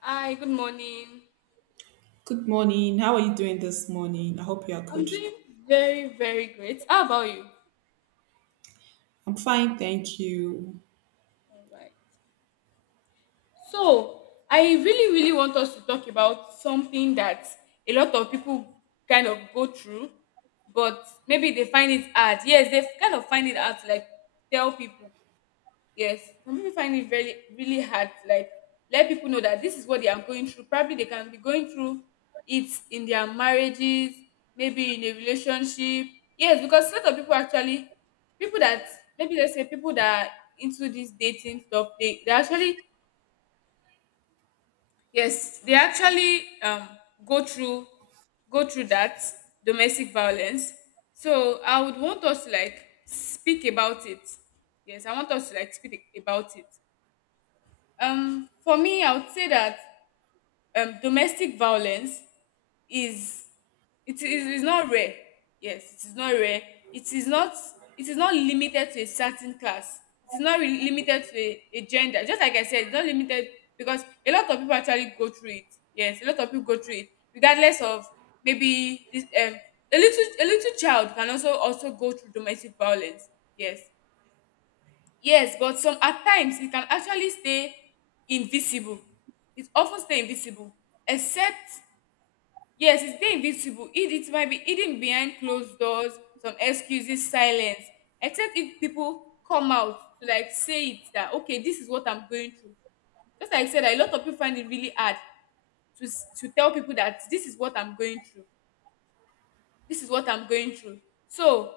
Hi, good morning. Good morning. How are you doing this morning? I hope you are I'm good. doing very, very great. How about you? I'm fine, thank you. All right. So, I really, really want us to talk about something that a lot of people kind of go through, but maybe they find it hard. Yes, they kind of find it hard to like tell people. Yes, some people find it very really hard to like let people know that this is what they are going through. Probably they can be going through it in their marriages, maybe in a relationship. Yes, because a lot of people actually, people that, maybe let's say people that are into this dating stuff, they actually, yes, they actually go through that domestic violence. So I would want us to like speak about it. Yes, I want us to like speak about it. For me, I would say that domestic violence is, it is not rare. Yes, it is not rare. It is not it is not limited to a certain class. It is not really limited to a gender. Just like I said, it's not limited, because a lot of people actually go through it. Yes, a lot of people go through it, regardless of, maybe this a little child can also go through domestic violence. Yes. Yes, but some at times it can actually stay invisible. It often stay invisible, except, yes, it stay invisible. It might be hidden behind closed doors, some excuses, silence. Except if people come out to like say it that, okay, this is what I'm going through. Just like I said, a lot of people find it really hard to tell people that this is what I'm going through. This is what I'm going through. So,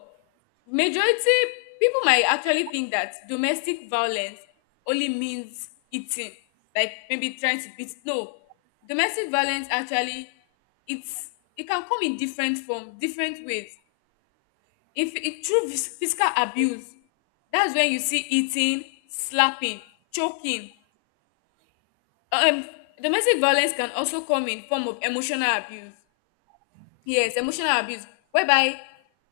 majority, people might actually think that domestic violence only means eating, like maybe trying to beat. No, domestic violence actually, it can come in different form, different ways. If it through physical abuse, that's when you see eating, slapping, choking. um Domestic violence can also come in form of emotional abuse. Yes, emotional abuse, whereby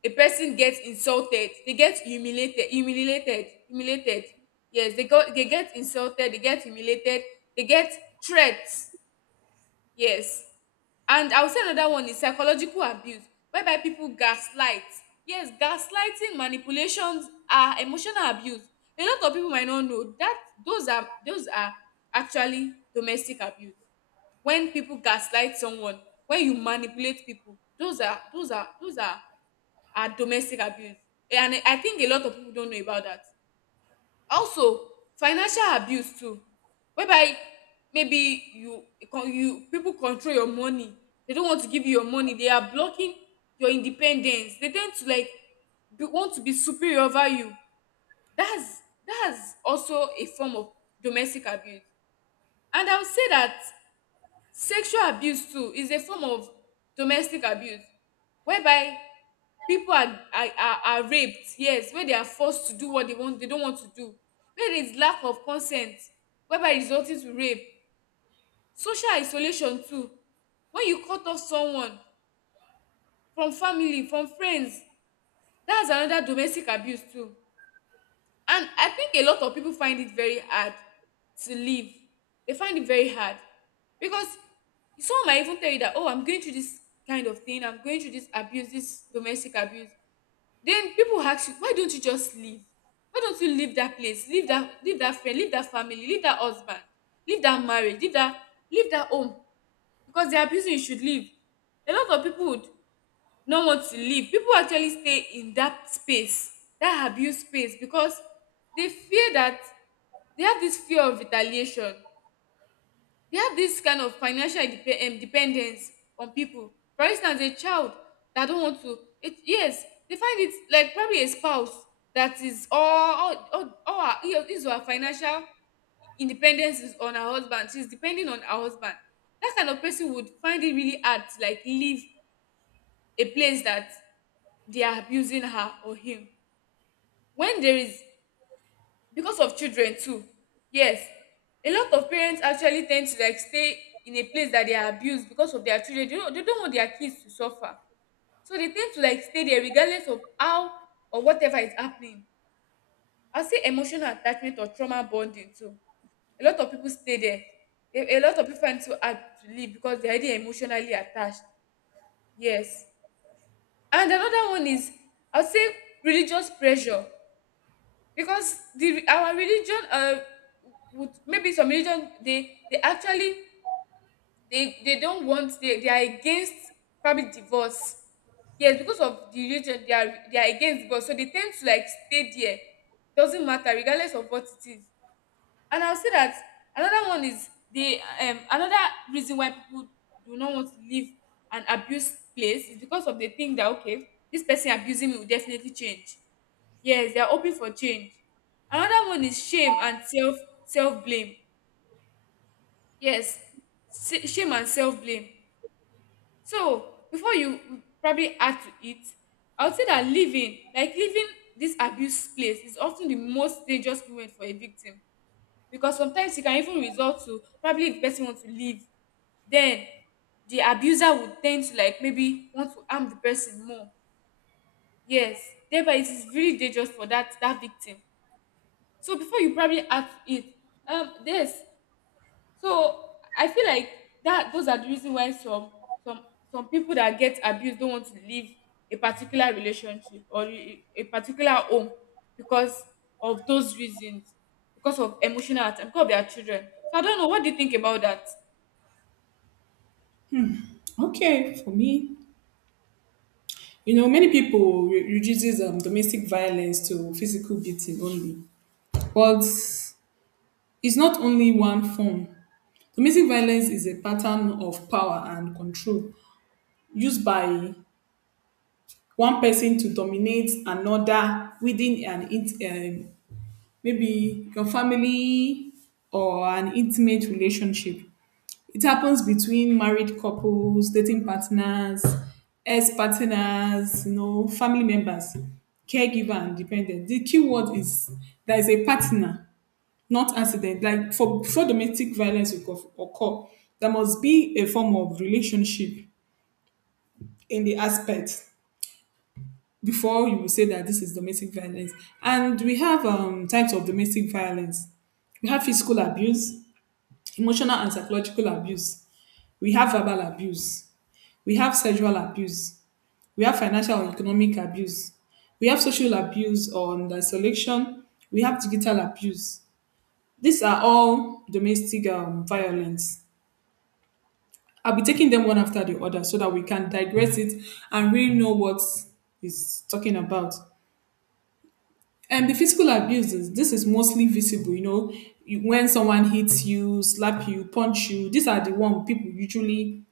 a person gets insulted, they get humiliated. Yes, they get insulted, they get humiliated, they get threats. Yes. And I will say another one is psychological abuse, whereby people gaslight. Yes, gaslighting, manipulations are emotional abuse. A lot of people might not know that those are actually domestic abuse. When people gaslight someone, when you manipulate people, those are domestic abuse. And I think a lot of people don't know about that. Also, financial abuse too, whereby, maybe you people control your money, they don't want to give you your money, they are blocking your independence, they tend to like want to be superior over you. That's that's also a form of domestic abuse. And I would say that sexual abuse too is a form of domestic abuse, whereby pipu are raped. Yes, wey they are forced to do what they want, they don't want to do, wey there is lack of consent, whereby resulting to rape. Social isolation too, when you cut off someone from family, from friends, dats another domestic abuse too. And I think a lot of people find it very hard to leave. They find it very hard because some might even tell you that, oh, I'm going through this kind of thing, I'm going through this abuse, this domestic abuse. Then people ask you, why don't you just leave? Why don't you leave that place? Leave that friend, leave that family, leave that husband, leave that marriage, leave that home. Because they're abusing, you should leave. A lot of people would not want to leave. People actually stay in that space, that abuse space, because they fear that, they have this fear of retaliation, they have this kind of financial dependence on people. For instance, a child that don't want to it, yes, they find it, like, probably a spouse that is all her, his her financial independence is on her husband, she's depending on her husband. That kind of person would find it really hard to like leave a place that they are abusing her or him, when there is because of children too. Yes, a lot of parents actually tend to like stay in a place that they are abused because of their children, they don't want their kids to suffer, so they tend to like stay there regardless of how or whatever is happening. I'll say emotional attachment or trauma bonding too, a lot of people stay there. A lot of people find it so hard to leave because they're already emotionally attached. Yes. And another one is, I'll say, religious pressure, because the our religion, would, maybe some religion, they actually, they don't want, they are against probably divorce. Yes, because of the religion, they are against divorce, so they tend to like stay there, doesn't matter, regardless of what it is. And I'll say that another one is the another reason why people do not want to leave an abuse place is because of the thing that, okay, this person abusing me will definitely change. Yes, they are hoping for change. Another one is shame and self blame. Yes, shame and self blame. So, before you probably add to it, I would say that leaving, like leaving this abuse place, is often the most dangerous moment for a victim, because sometimes it can even result to, probably the person want to leave, then the abuser would tend to like maybe want to harm the person more. Yes, thereby it is really dangerous for that victim. So before you probably act it, this. So I feel like that those are the reason why some some people that get abused don't want to leave a particular relationship or a particular home, because of those reasons, because of emotional attack, because of their children. So I don't know. What do you think about that? Okay, for me, you know, many people reduces domestic violence to physical beating only, but it's not only one form. Domestic violence is a pattern of power and control used by one person to dominate another within maybe your family or an intimate relationship. It happens between married couples, dating partners, ex partners, you know, family members, caregiver, and dependent. The key word is there is a partner, not accident. Like for before domestic violence will occur, there must be a form of relationship in the aspect before you will say that this is domestic violence. And we have types of domestic violence. We have physical abuse, emotional and psychological abuse. We have verbal abuse. We have sexual abuse. We have financial or economic abuse. We have social abuse on the selection. We have digital abuse. These are all domestic violence. I'll be taking them one after the other so that we can digress it and really know what is talking about. And the physical abuses, this is mostly visible, you know, when someone hits you, slap you, punch you, these are the one people usually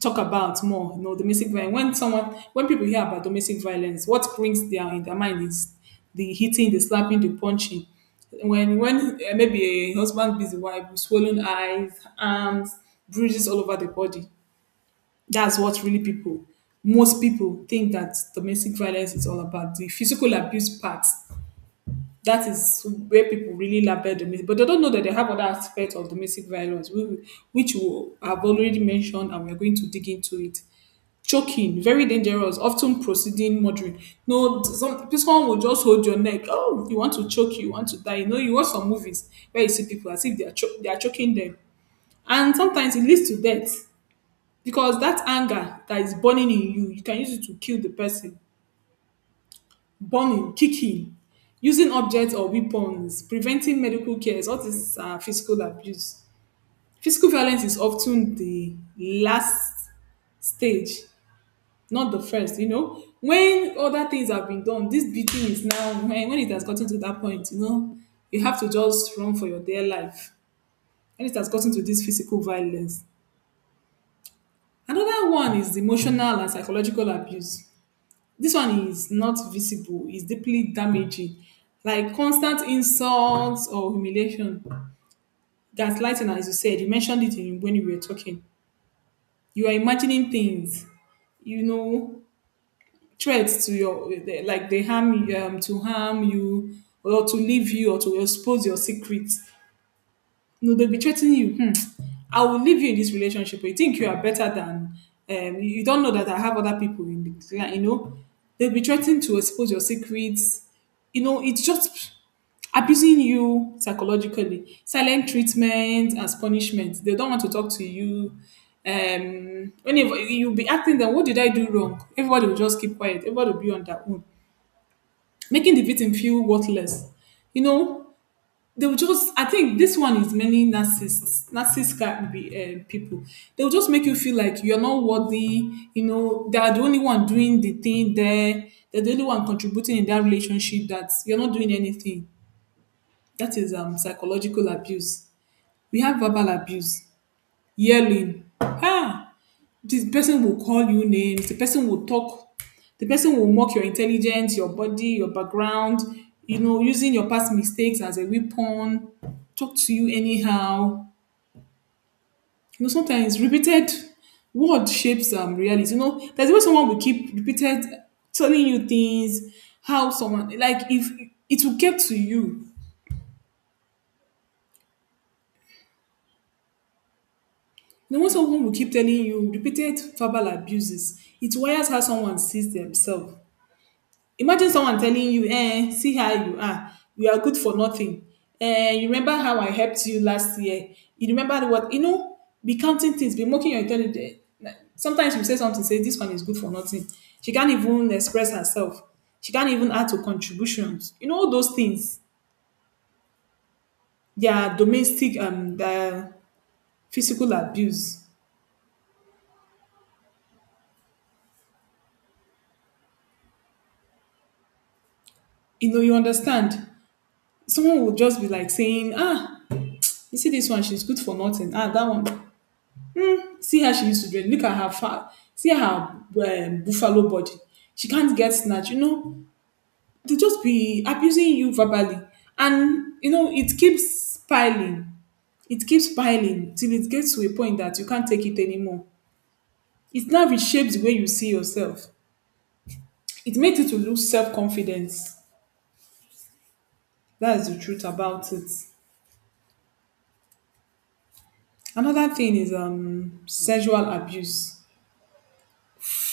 talk about more, you know, domestic violence. When someone, when people hear about domestic violence, what brings their in their mind is the hitting, the slapping, the punching. When maybe a husband beats the wife with swollen eyes, arms, bruises all over the body. That's what really people, most people think that domestic violence is all about the physical abuse part, that is where people really label domestic, but they don't know that they have other aspects of domestic violence, we which we have already mentioned, and we're going to dig into it. Choking, very dangerous, often proceeding murdering. No, some this one will just hold your neck. Oh, you want to choke, you want to die. You know, you watch some movies where you see people as if they are they are choking them, and sometimes it leads to death because that anger that is burning in you, you can use it to kill the person, burning, kicking, using objects or weapons, preventing medical cares, all these are physical abuse. Physical violence is often the last stage, not the first, you know. When other things have been done, this beating is now when it has gotten to that point, you know, you have to just run for your dear life. When it has gotten to this physical violence. Another one is the emotional and psychological abuse. This one is not visible, it's deeply damaging. Like constant insults or humiliation. Gaslighting, as you said, you mentioned it in, when you were talking. You are imagining things, you know, threats to your, like they harm you, to harm you, or to leave you, or to expose your secrets. No, they'll be treating you. Hmm. I will leave you in this relationship. You think you are better than you don't know that I have other people in the clan, you know. They'll be threatening to expose your secrets. You know, it's just abusing you psychologically. Silent treatment as punishment. They don't want to talk to you. Whenever you'll be asking them, what did I do wrong? Everybody will just keep quiet. Everybody will be on their own, making the victim feel worthless. You know, they will just, I think this one is many narcissists can be people, they'll just make you feel like you're not worthy, you know they are the only one doing the thing there, they're the only one contributing in that relationship, that you're not doing anything. That is psychological abuse. We have verbal abuse, yelling, ah, this person will call you names, the person will talk, the person will mock your intelligence, your body, your background, you know, using your past mistakes as a weapon, talk to you anyhow. You know, sometimes repeated word shapes reality. You know, there's always someone will keep repeated telling you things, how someone like if it will get to you. You know, when someone will keep telling you repeated verbal abuses, it wires how someone sees themselves. Imagine someone telling you, eh, see how you are. You are good for nothing. Eh, you remember how I helped you last year? You remember what? You know, be counting things, be mocking your intelligence. Sometimes you say something, say, this one is good for nothing. She can't even express herself. She can't even add to contributions. You know, all those things, they are domestic, they are physical abuse. You know, you understand. Someone will just be like saying, ah, you see this one, she's good for nothing. Ah, that one, see how she used to dress. Look at her fat. See her buffalo body. She can't get snatch. You know, they'll just be abusing you verbally. And, you know, it keeps piling. It keeps piling till it gets to a point that you can't take it anymore. It now reshapes the way you see yourself. It makes you to lose self-confidence. That is the truth about it. Another thing is sexual abuse.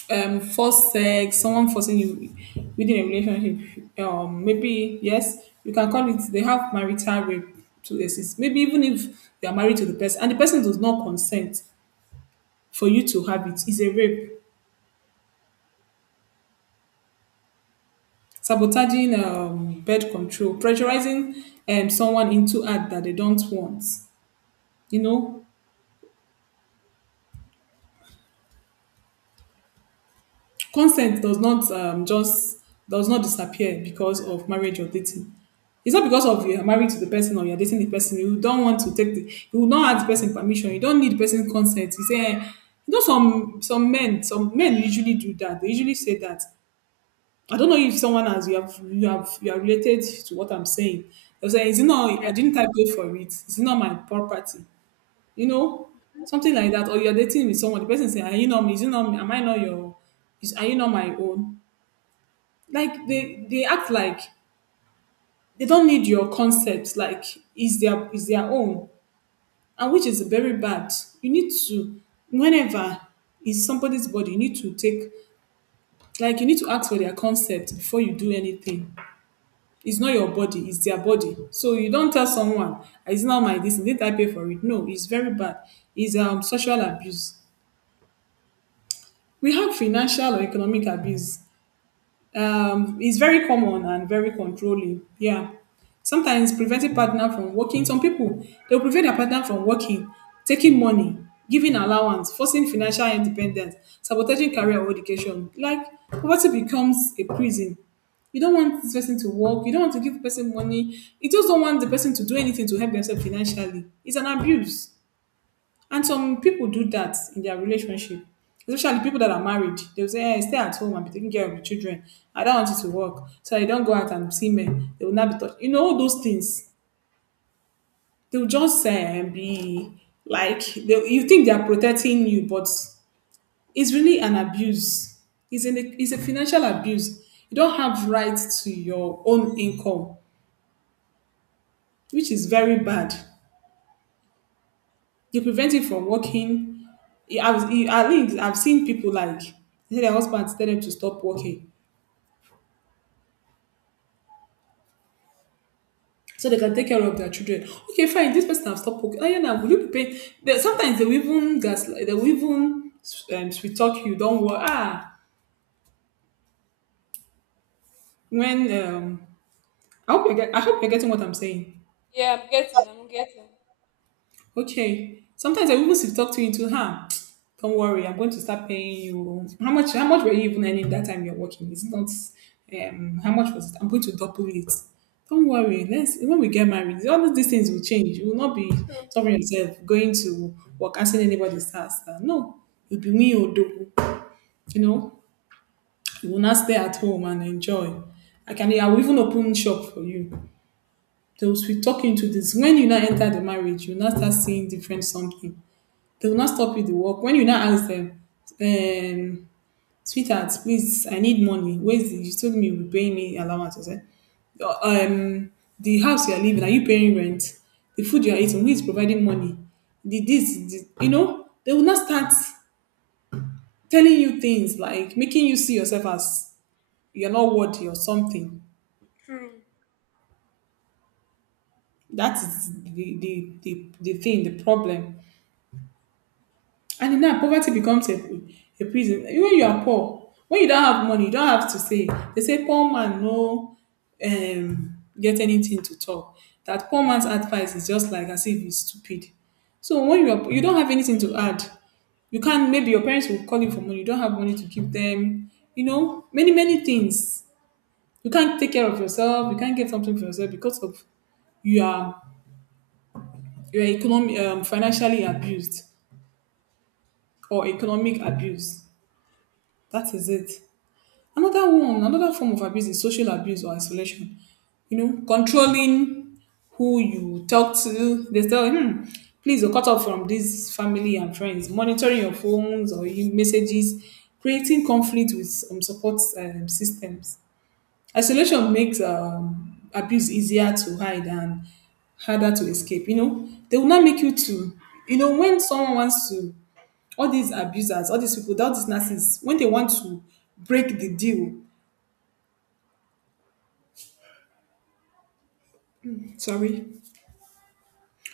Um, forced sex, someone forcing you within a relationship, maybe yes, you can call it, they have marital rape to exist. Maybe even if they are married to the person and the person does not consent for you to have it, is a rape. Sabotaging birth control, pressurizing someone into act that they don't want. You know, consent does not just does not disappear because of marriage or dating. It's not because of you're married to the person or you're dating the person. You don't want to take the, you will not ask the person permission. You don't need the person's consent. You say, eh, you know, some men, some men usually do that. They usually say that. I don't know if someone has, you have you are related to what I'm saying. They'll say, is it not Yeah, I didn't type pay for it. It's not my property. You know? Something like that. Or you're dating with someone, the person say, are you not me? Is it not me? Am I not your, is are you not my own? Like they act like they don't need your concept, like is their, is their own, and which is very bad. You need to, whenever it's somebody's body, you need to take, like you need to ask for their concept before you do anything. It's not your body, it's their body, so you don't tell someone, it's not my, this, did I pay for it? No, it's very bad. It's social abuse. We have financial or economic abuse. Um, it's very common and very controlling. Yeah. Sometimes preventing partner from working. Some people they'll prevent their partner from working, taking money, giving allowance, forcing financial independence, sabotaging career or education. Like poverty becomes a prison. You don't want this person to work. You don't want to give the person money. You just don't want the person to do anything to help themselves financially. It's an abuse. And some people do that in their relationship, especially people that are married. They'll say, hey, stay at home and be taking care of the children. I don't want you to work. So I don't go out and see men. They will not be touched. You know, all those things. They'll just be like, they, you think they are protecting you, but it's really an abuse. It's, an, it's a financial abuse. You don't have rights to your own income, which is very bad. They prevent you from working. I was, at least I've seen people like, they say their husbands tell them to stop working so they can take care of their children. Okay, fine, this person has stopped working. Oh, yeah, now, will you be paying? They, sometimes they will even gaslight, they will even sweet talk you, don't worry. Ah, when, I hope, you get, I hope you're getting what I'm saying. yeah, I'm getting. I'm getting. Okay. Sometimes I even to talk to you into her. Don't worry, I'm going to start paying you. How much? How much were you even earning that time you're working? It's not. How much was it? I'm going to double it. Don't worry. Let's when we get married, all of these things will change. You will not be suffering yourself going to work asking anybody task. No, you'll be me or Odo. You know, you will not stay at home and enjoy. I can. I will even open shop for you. They will be talking to this. When you now enter the marriage, you now start seeing different something, they will not stop you the work. When you now ask them, um, sweetheart, please, I need money. Where's you told me you were paying me allowance. I said, "Oh, the house you are living, are you paying rent? The food you are eating, who is providing money? The this, the, you know, they will not start telling you things like making you see yourself as you're not worthy or something. True. That is the thing, the problem. And now poverty becomes a prison. When you are poor, when you don't have money, you don't have to say. They say poor man no get anything to talk. That poor man's advice is just like as if he's stupid. So when you are, you don't have anything to add. You can not maybe your parents will call you for money. You don't have money to give them. You know many many things. You can't take care of yourself. You can't get something for yourself because of you are you are economic financially abused or economic abuse. That is it. Another one, another form of abuse is social abuse or isolation. You know, controlling who you talk to. They tell you, please oh, cut off from this family and friends. Monitoring your phones or your messages, creating conflict with support systems. Isolation makes abuse easier to hide and harder to escape. You know, they will not make you to. You know, when someone wants to, all these abusers, all these people, all these narcissists, when they want to break the deal. Sorry.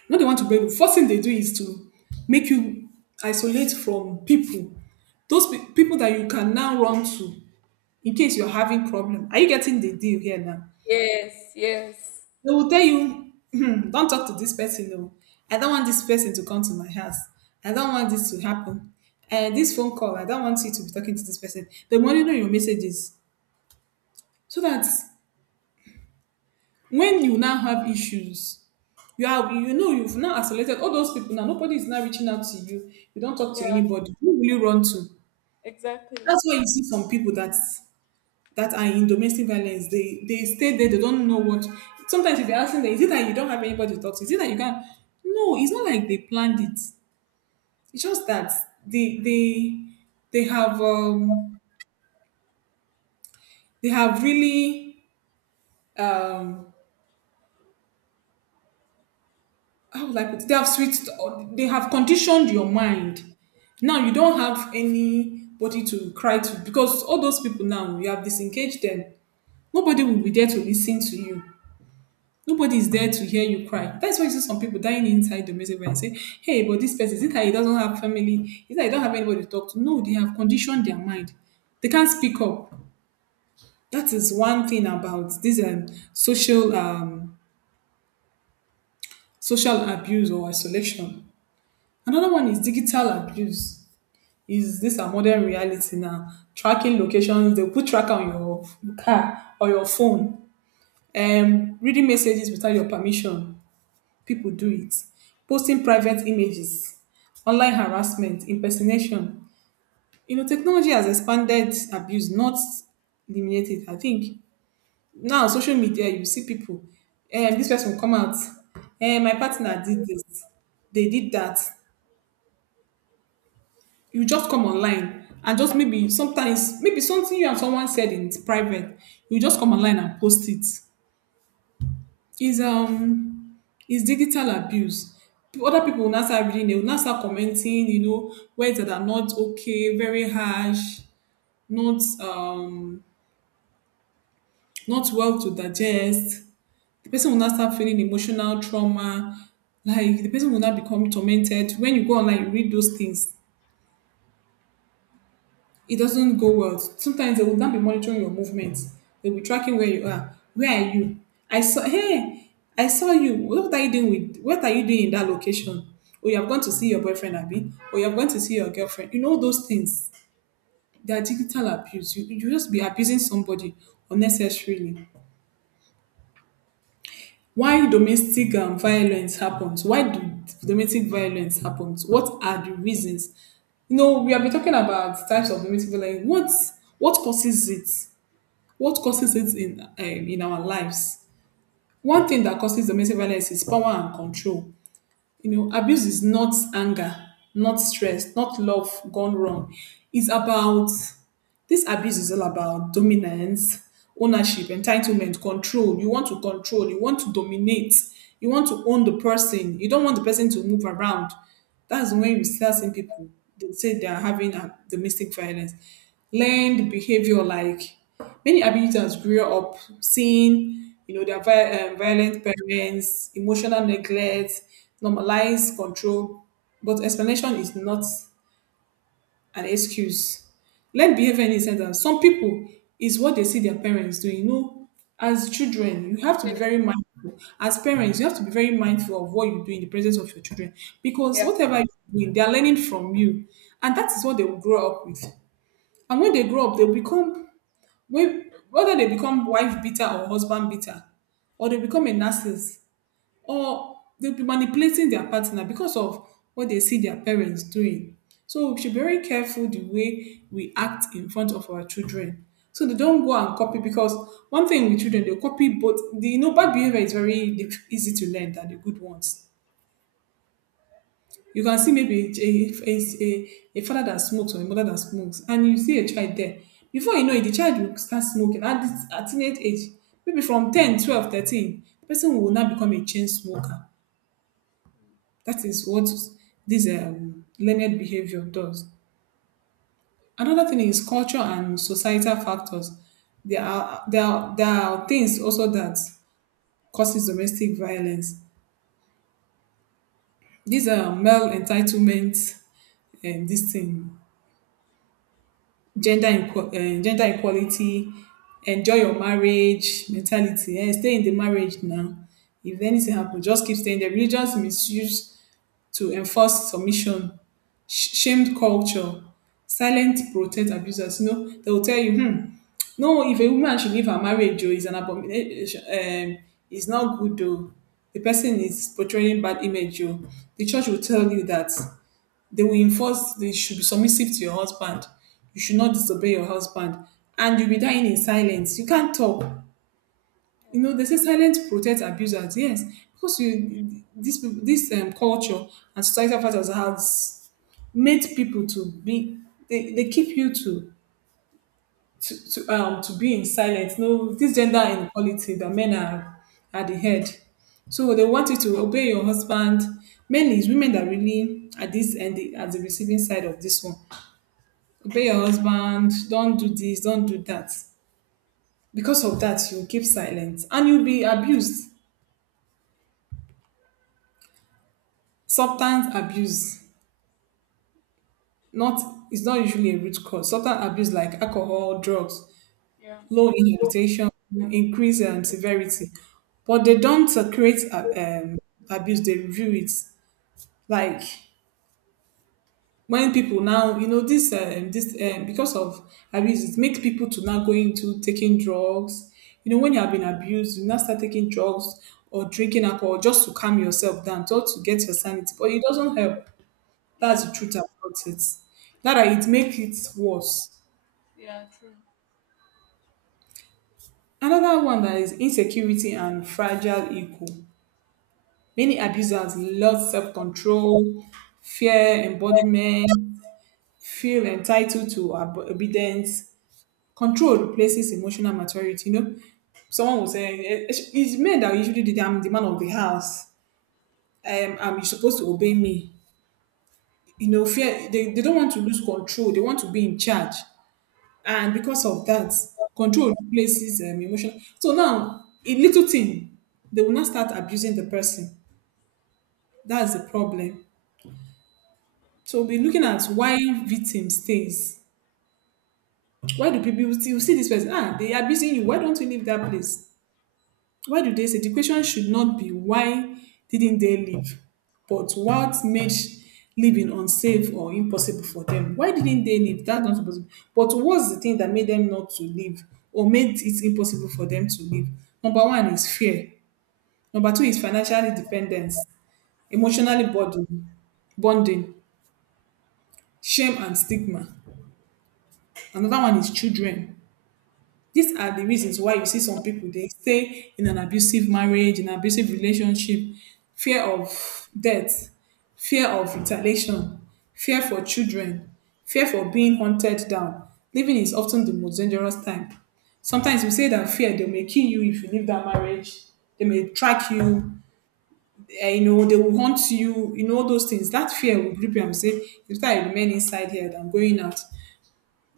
Not the one to blame. You. First thing they do is to make you isolate from people. Those people that you can now run to in case you're having problem. Are you getting the deal here now? Yes. Yes. They will tell you, "Hmm, don't talk to this person. No. I don't want this person to come to my house. I don't want this to happen. And this phone call, I don't want you to be talking to this person. They monitor your messages so that when you now have issues, you are you know you've now isolated all those people. Now nobody is now reaching out to you. You don't talk to Yeah. anybody. Who will you run to? Exactly. That's why you see some people that are in domestic violence, they stay there, they don't know what. Sometimes if you're asking them, is it that you don't have anybody to talk to, is it that you can't? No, it's not like they planned it. It's just that they they they have they have really um how will I put it? They have switched, they have conditioned your mind. Now you don't have anybody to cry to because all those people now, you have disengaged them. Nobody will be there to listen to you. Nobody is there to hear you cry. That's why you see some people dying inside the music and say, hey, but this person, is it that he doesn't have family? Is it that he don't have anybody to talk to? No, they have conditioned their mind. They can't speak up. That is one thing about this social um, social abuse or isolation. Another one is digital abuse. Is this a modern reality now? Tracking locations, they put tracker on your car or your phone. Reading messages without your permission, people do it. Posting private images, online harassment, impersonation. You know, technology has expanded abuse, not eliminated. I think now social media, you see people. This person will come out. My partner did this. They did that. You just come online and just maybe sometimes maybe something you and someone said in private, you just come online and post it is um is digital abuse. Other people will not start reading, they will not start commenting, words that are not okay, very harsh, not um not well to digest. The person will not start feeling emotional trauma. Like the person will not become tormented. When you go online you read those things, it doesn't go well. Sometimes they would not be monitoring your movements. They'll be tracking where you are. Where are you? I saw, hey, I saw you. What are you doing in that location? Or you have gone to see your boyfriend, Abby, or you have gone to see your girlfriend. You know those things. They are digital abuse. You just be abusing somebody unnecessarily. Why domestic violence happens? Why do domestic violence happens? What are the reasons? You know, we have been talking about types of domestic violence. What causes it? What causes it in our lives? One thing that causes domestic violence is power and control. You know, abuse is not anger, not stress, not love gone wrong. It's about This abuse is all about dominance, ownership, entitlement, control. You want to control, you want to dominate, you want to own the person, you don't want the person to move around. That's when you start seeing people that say they are having a domestic violence. Learned behavior, like many abusers grew up seeing, you know, their violent parents, emotional neglect, normalized control, but explanation is not an excuse. Learn behavior in a sentence. Some people is what they see their parents doing. You know, as children, you have to be Yes. very mindful. As parents, you have to be very mindful of what you do in the presence of your children, because Yeah. whatever you do, they are learning from you, and that is what they will grow up with. And when they grow up, they'll become, whether they become wife beater or husband beater, or they become a narcissist, or they'll be manipulating their partner because of what they see their parents doing. So we should be very careful the way we act in front of our children, so they don't go and copy. Because one thing with children, they copy both. Bad behavior is very easy to learn than the good ones. You can see maybe a father that smokes or a mother that smokes, and you see a child there. Before you know it, the child will start smoking at teenage age, maybe from 10, 12, 13. The person will now become a chain smoker. That is what this learned behavior does. Another thing is culture and societal factors. There are things also that causes domestic violence. These are male entitlement, and this thing, gender equality, enjoy your marriage mentality. Stay in the marriage now. If anything happens, just keep staying there. Religious misuse to enforce submission, shamed culture, silent protect abusers. You know, they will tell you, no, if a woman should leave her marriage, oh, it's an abomination. It's not good, though. The person is portraying bad image, oh. The church will tell you that they will enforce, they should be submissive to your husband. You should not disobey your husband. And you'll be dying in silence. You can't talk. You know, they say silence protect abusers. Yes, because you this peop- this culture and societal factors has made people to be, they keep you to be in silence. No, this gender inequality that men are at the head. So they want you to obey your husband. Mainly, it's women that really at this end, at the receiving side of this one. Obey your husband. Don't do this. Don't do that. Because of that, you keep silent and you'll be abused. Substance abuse, not, is not usually a root cause. Substance abuse like alcohol, drugs, Yeah. low inhibition, increase severity, but they don't create abuse, they review it. Like when people now, you know, this this because of abuse, it makes people to now go into taking drugs. You know, when you have been abused, you now start taking drugs or drinking alcohol just to calm yourself down, just to get your sanity, but it doesn't help. Yeah. That's the truth about it. Not that it makes it worse. Yeah. True. Another one that is insecurity and fragile ego. Many abusers lose self-control, fear embodiment, feel entitled to obedience. Control replaces emotional maturity. You know, someone will say, It's men that usually do that. I'm the man of the house. I'm you're supposed to obey me." You know, fear. They don't want to lose control. They want to be in charge. And because of that, control replaces emotion. So now, a little thing, they will not start abusing the person. That's the problem. So we'll be looking at why victim stays. Why do people still see this person? Ah, they are abusing you. Why don't you leave that place? Why do they say the question should not be why didn't they leave, but what made living unsafe or impossible for them? Why didn't they leave? That's not supposed to be. But what's the thing that made them not to leave or made it impossible for them to leave? Number one is fear. Number two is financial dependence, Yeah. emotionally burden, bonding, shame and stigma. Another one is children. These are the reasons why you see some people they stay in an abusive marriage, in an abusive relationship, fear of death, fear of retaliation, fear for children, fear for being hunted down. Living is often the most dangerous time. Sometimes we say that fear they may kill you if you leave that marriage. They may track you. You know, they will hunt you. You know all those things. That fear will grip you and say, "If I remain inside here, than going out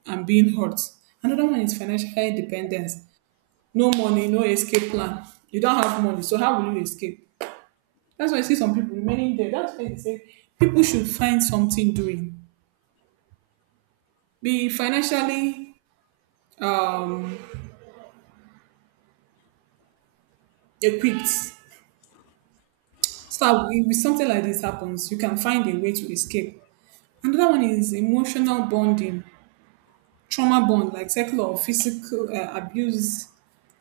and being hurt." Another one is financial independence. No money, no escape plan. You don't have money, so how will you escape? That's why I see some people remaining there. That's why they say people should find something doing. Be financially um, equipped. So if something like this happens, you can find a way to escape. Another one is emotional bonding. Trauma bond like sexual or physical abuse,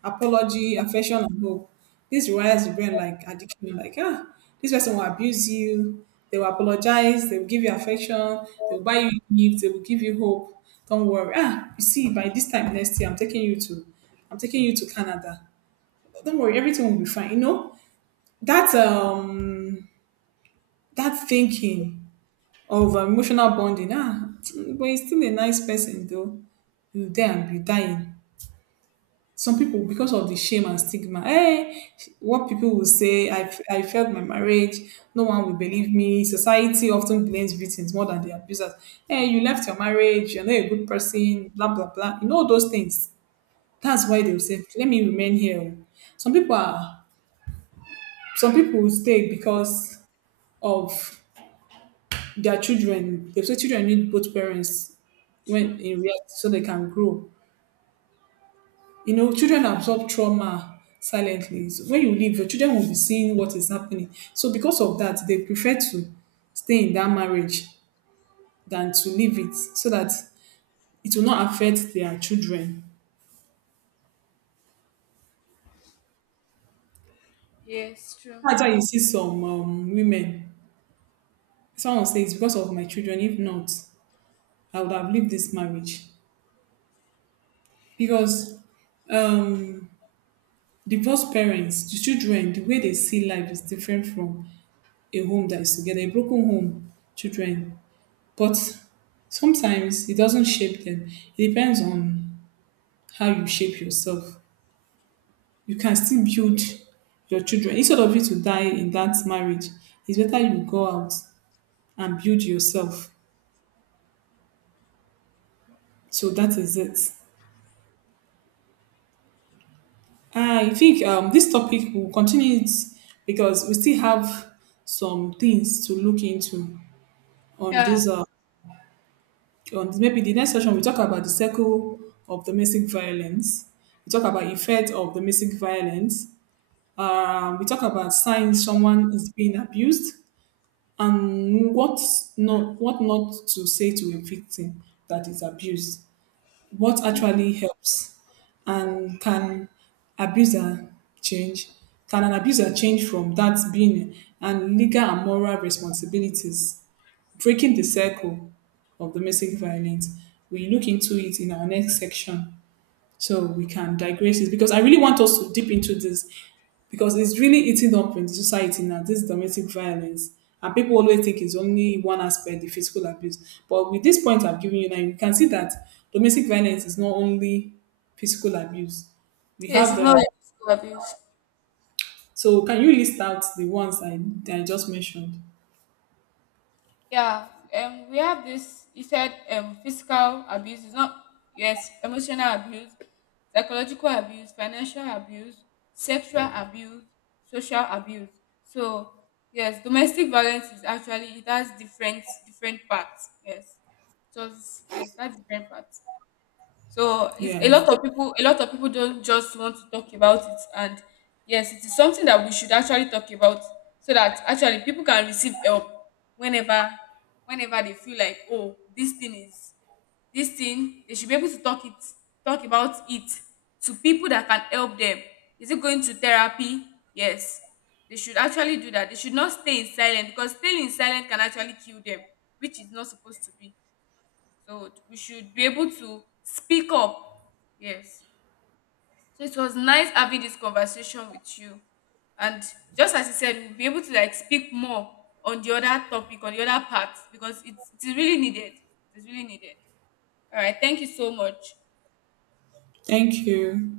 apology, affection and hope. This rewires the brain like addiction, like ah, this person will abuse you, they will apologize, they will give you affection, they will buy you gifts, they will give you hope. Don't worry, ah, you see, by this time next year, I'm taking you to I'm taking you to canada Don't worry, everything will be fine. That that thinking of emotional bonding, ah, but he's still a nice person though. You there and be dying. Some people, because of the shame and stigma, hey, what people will say, I failed my marriage, no one will believe me. Society often blames victims more than the abusers. Hey, you left your marriage, you're not a good person, blah blah blah, you know those things. That's why they will say let me remain here. Some people are, some people will stay because of their children. They say children need both parents, when True. in reality so they can grow. You know, children absorb trauma silently. So when you leave, your children will be seeing what is happening. So because of that, they prefer to stay in that marriage than to leave it so that it will not affect their children. Yes, true. That's why you see some women. Someone says, because of my children, if not, I would have lived this marriage. Because um, divorced parents, the children, the way they see life is different from a home that is together. A broken home, children. But sometimes it doesn't shape them. It depends on how you shape yourself. You can still build your children. Instead of you to die in that marriage, it's better you go out and build yourself. So that is it. I think this topic will continue it, because we still have some things to look into on Yeah. this. On maybe the next session we talk about the circle of domestic violence. We talk about effect of domestic violence. We talk about signs someone is being abused and what not to say to a victim that is abused. What actually helps, and can abuser change? Can an abuser change from that being, and legal and moral responsibilities? Breaking the circle of domestic violence. We look into it in our next section. So we can digress it because I really want us to dip into this, because it's really eating up in society now, this domestic violence. And people always think it's only one aspect, the physical abuse. But with this point I've given you now, you can see that domestic violence is not only physical abuse. We Yes, have, it's not physical abuse. so can you list out the ones that I just mentioned? Yeah. We have this. You said physical abuse is not. Yes, emotional abuse, psychological abuse, financial abuse, sexual abuse, social abuse. So, yes, domestic violence is actually, it has different parts. Yes. So, yes, that's different parts. So, it's a Yes. lot of people a lot of people don't just want to talk about it. And yes, it is something that we should actually talk about, so that actually people can receive help whenever, they feel like, oh, this thing they should be able to talk about it to people that can help them. Is it going to therapy? Yes, they should actually do that. They should not stay in silence because staying in silence can actually kill them, which is not supposed to be. So we should be able to speak up. Yes. So it was nice having this conversation with you. And just as you said, we'll be able to like speak more on the other topic, on the other part, because it's really needed. It's really needed. All right. Thank you so much. Thank you.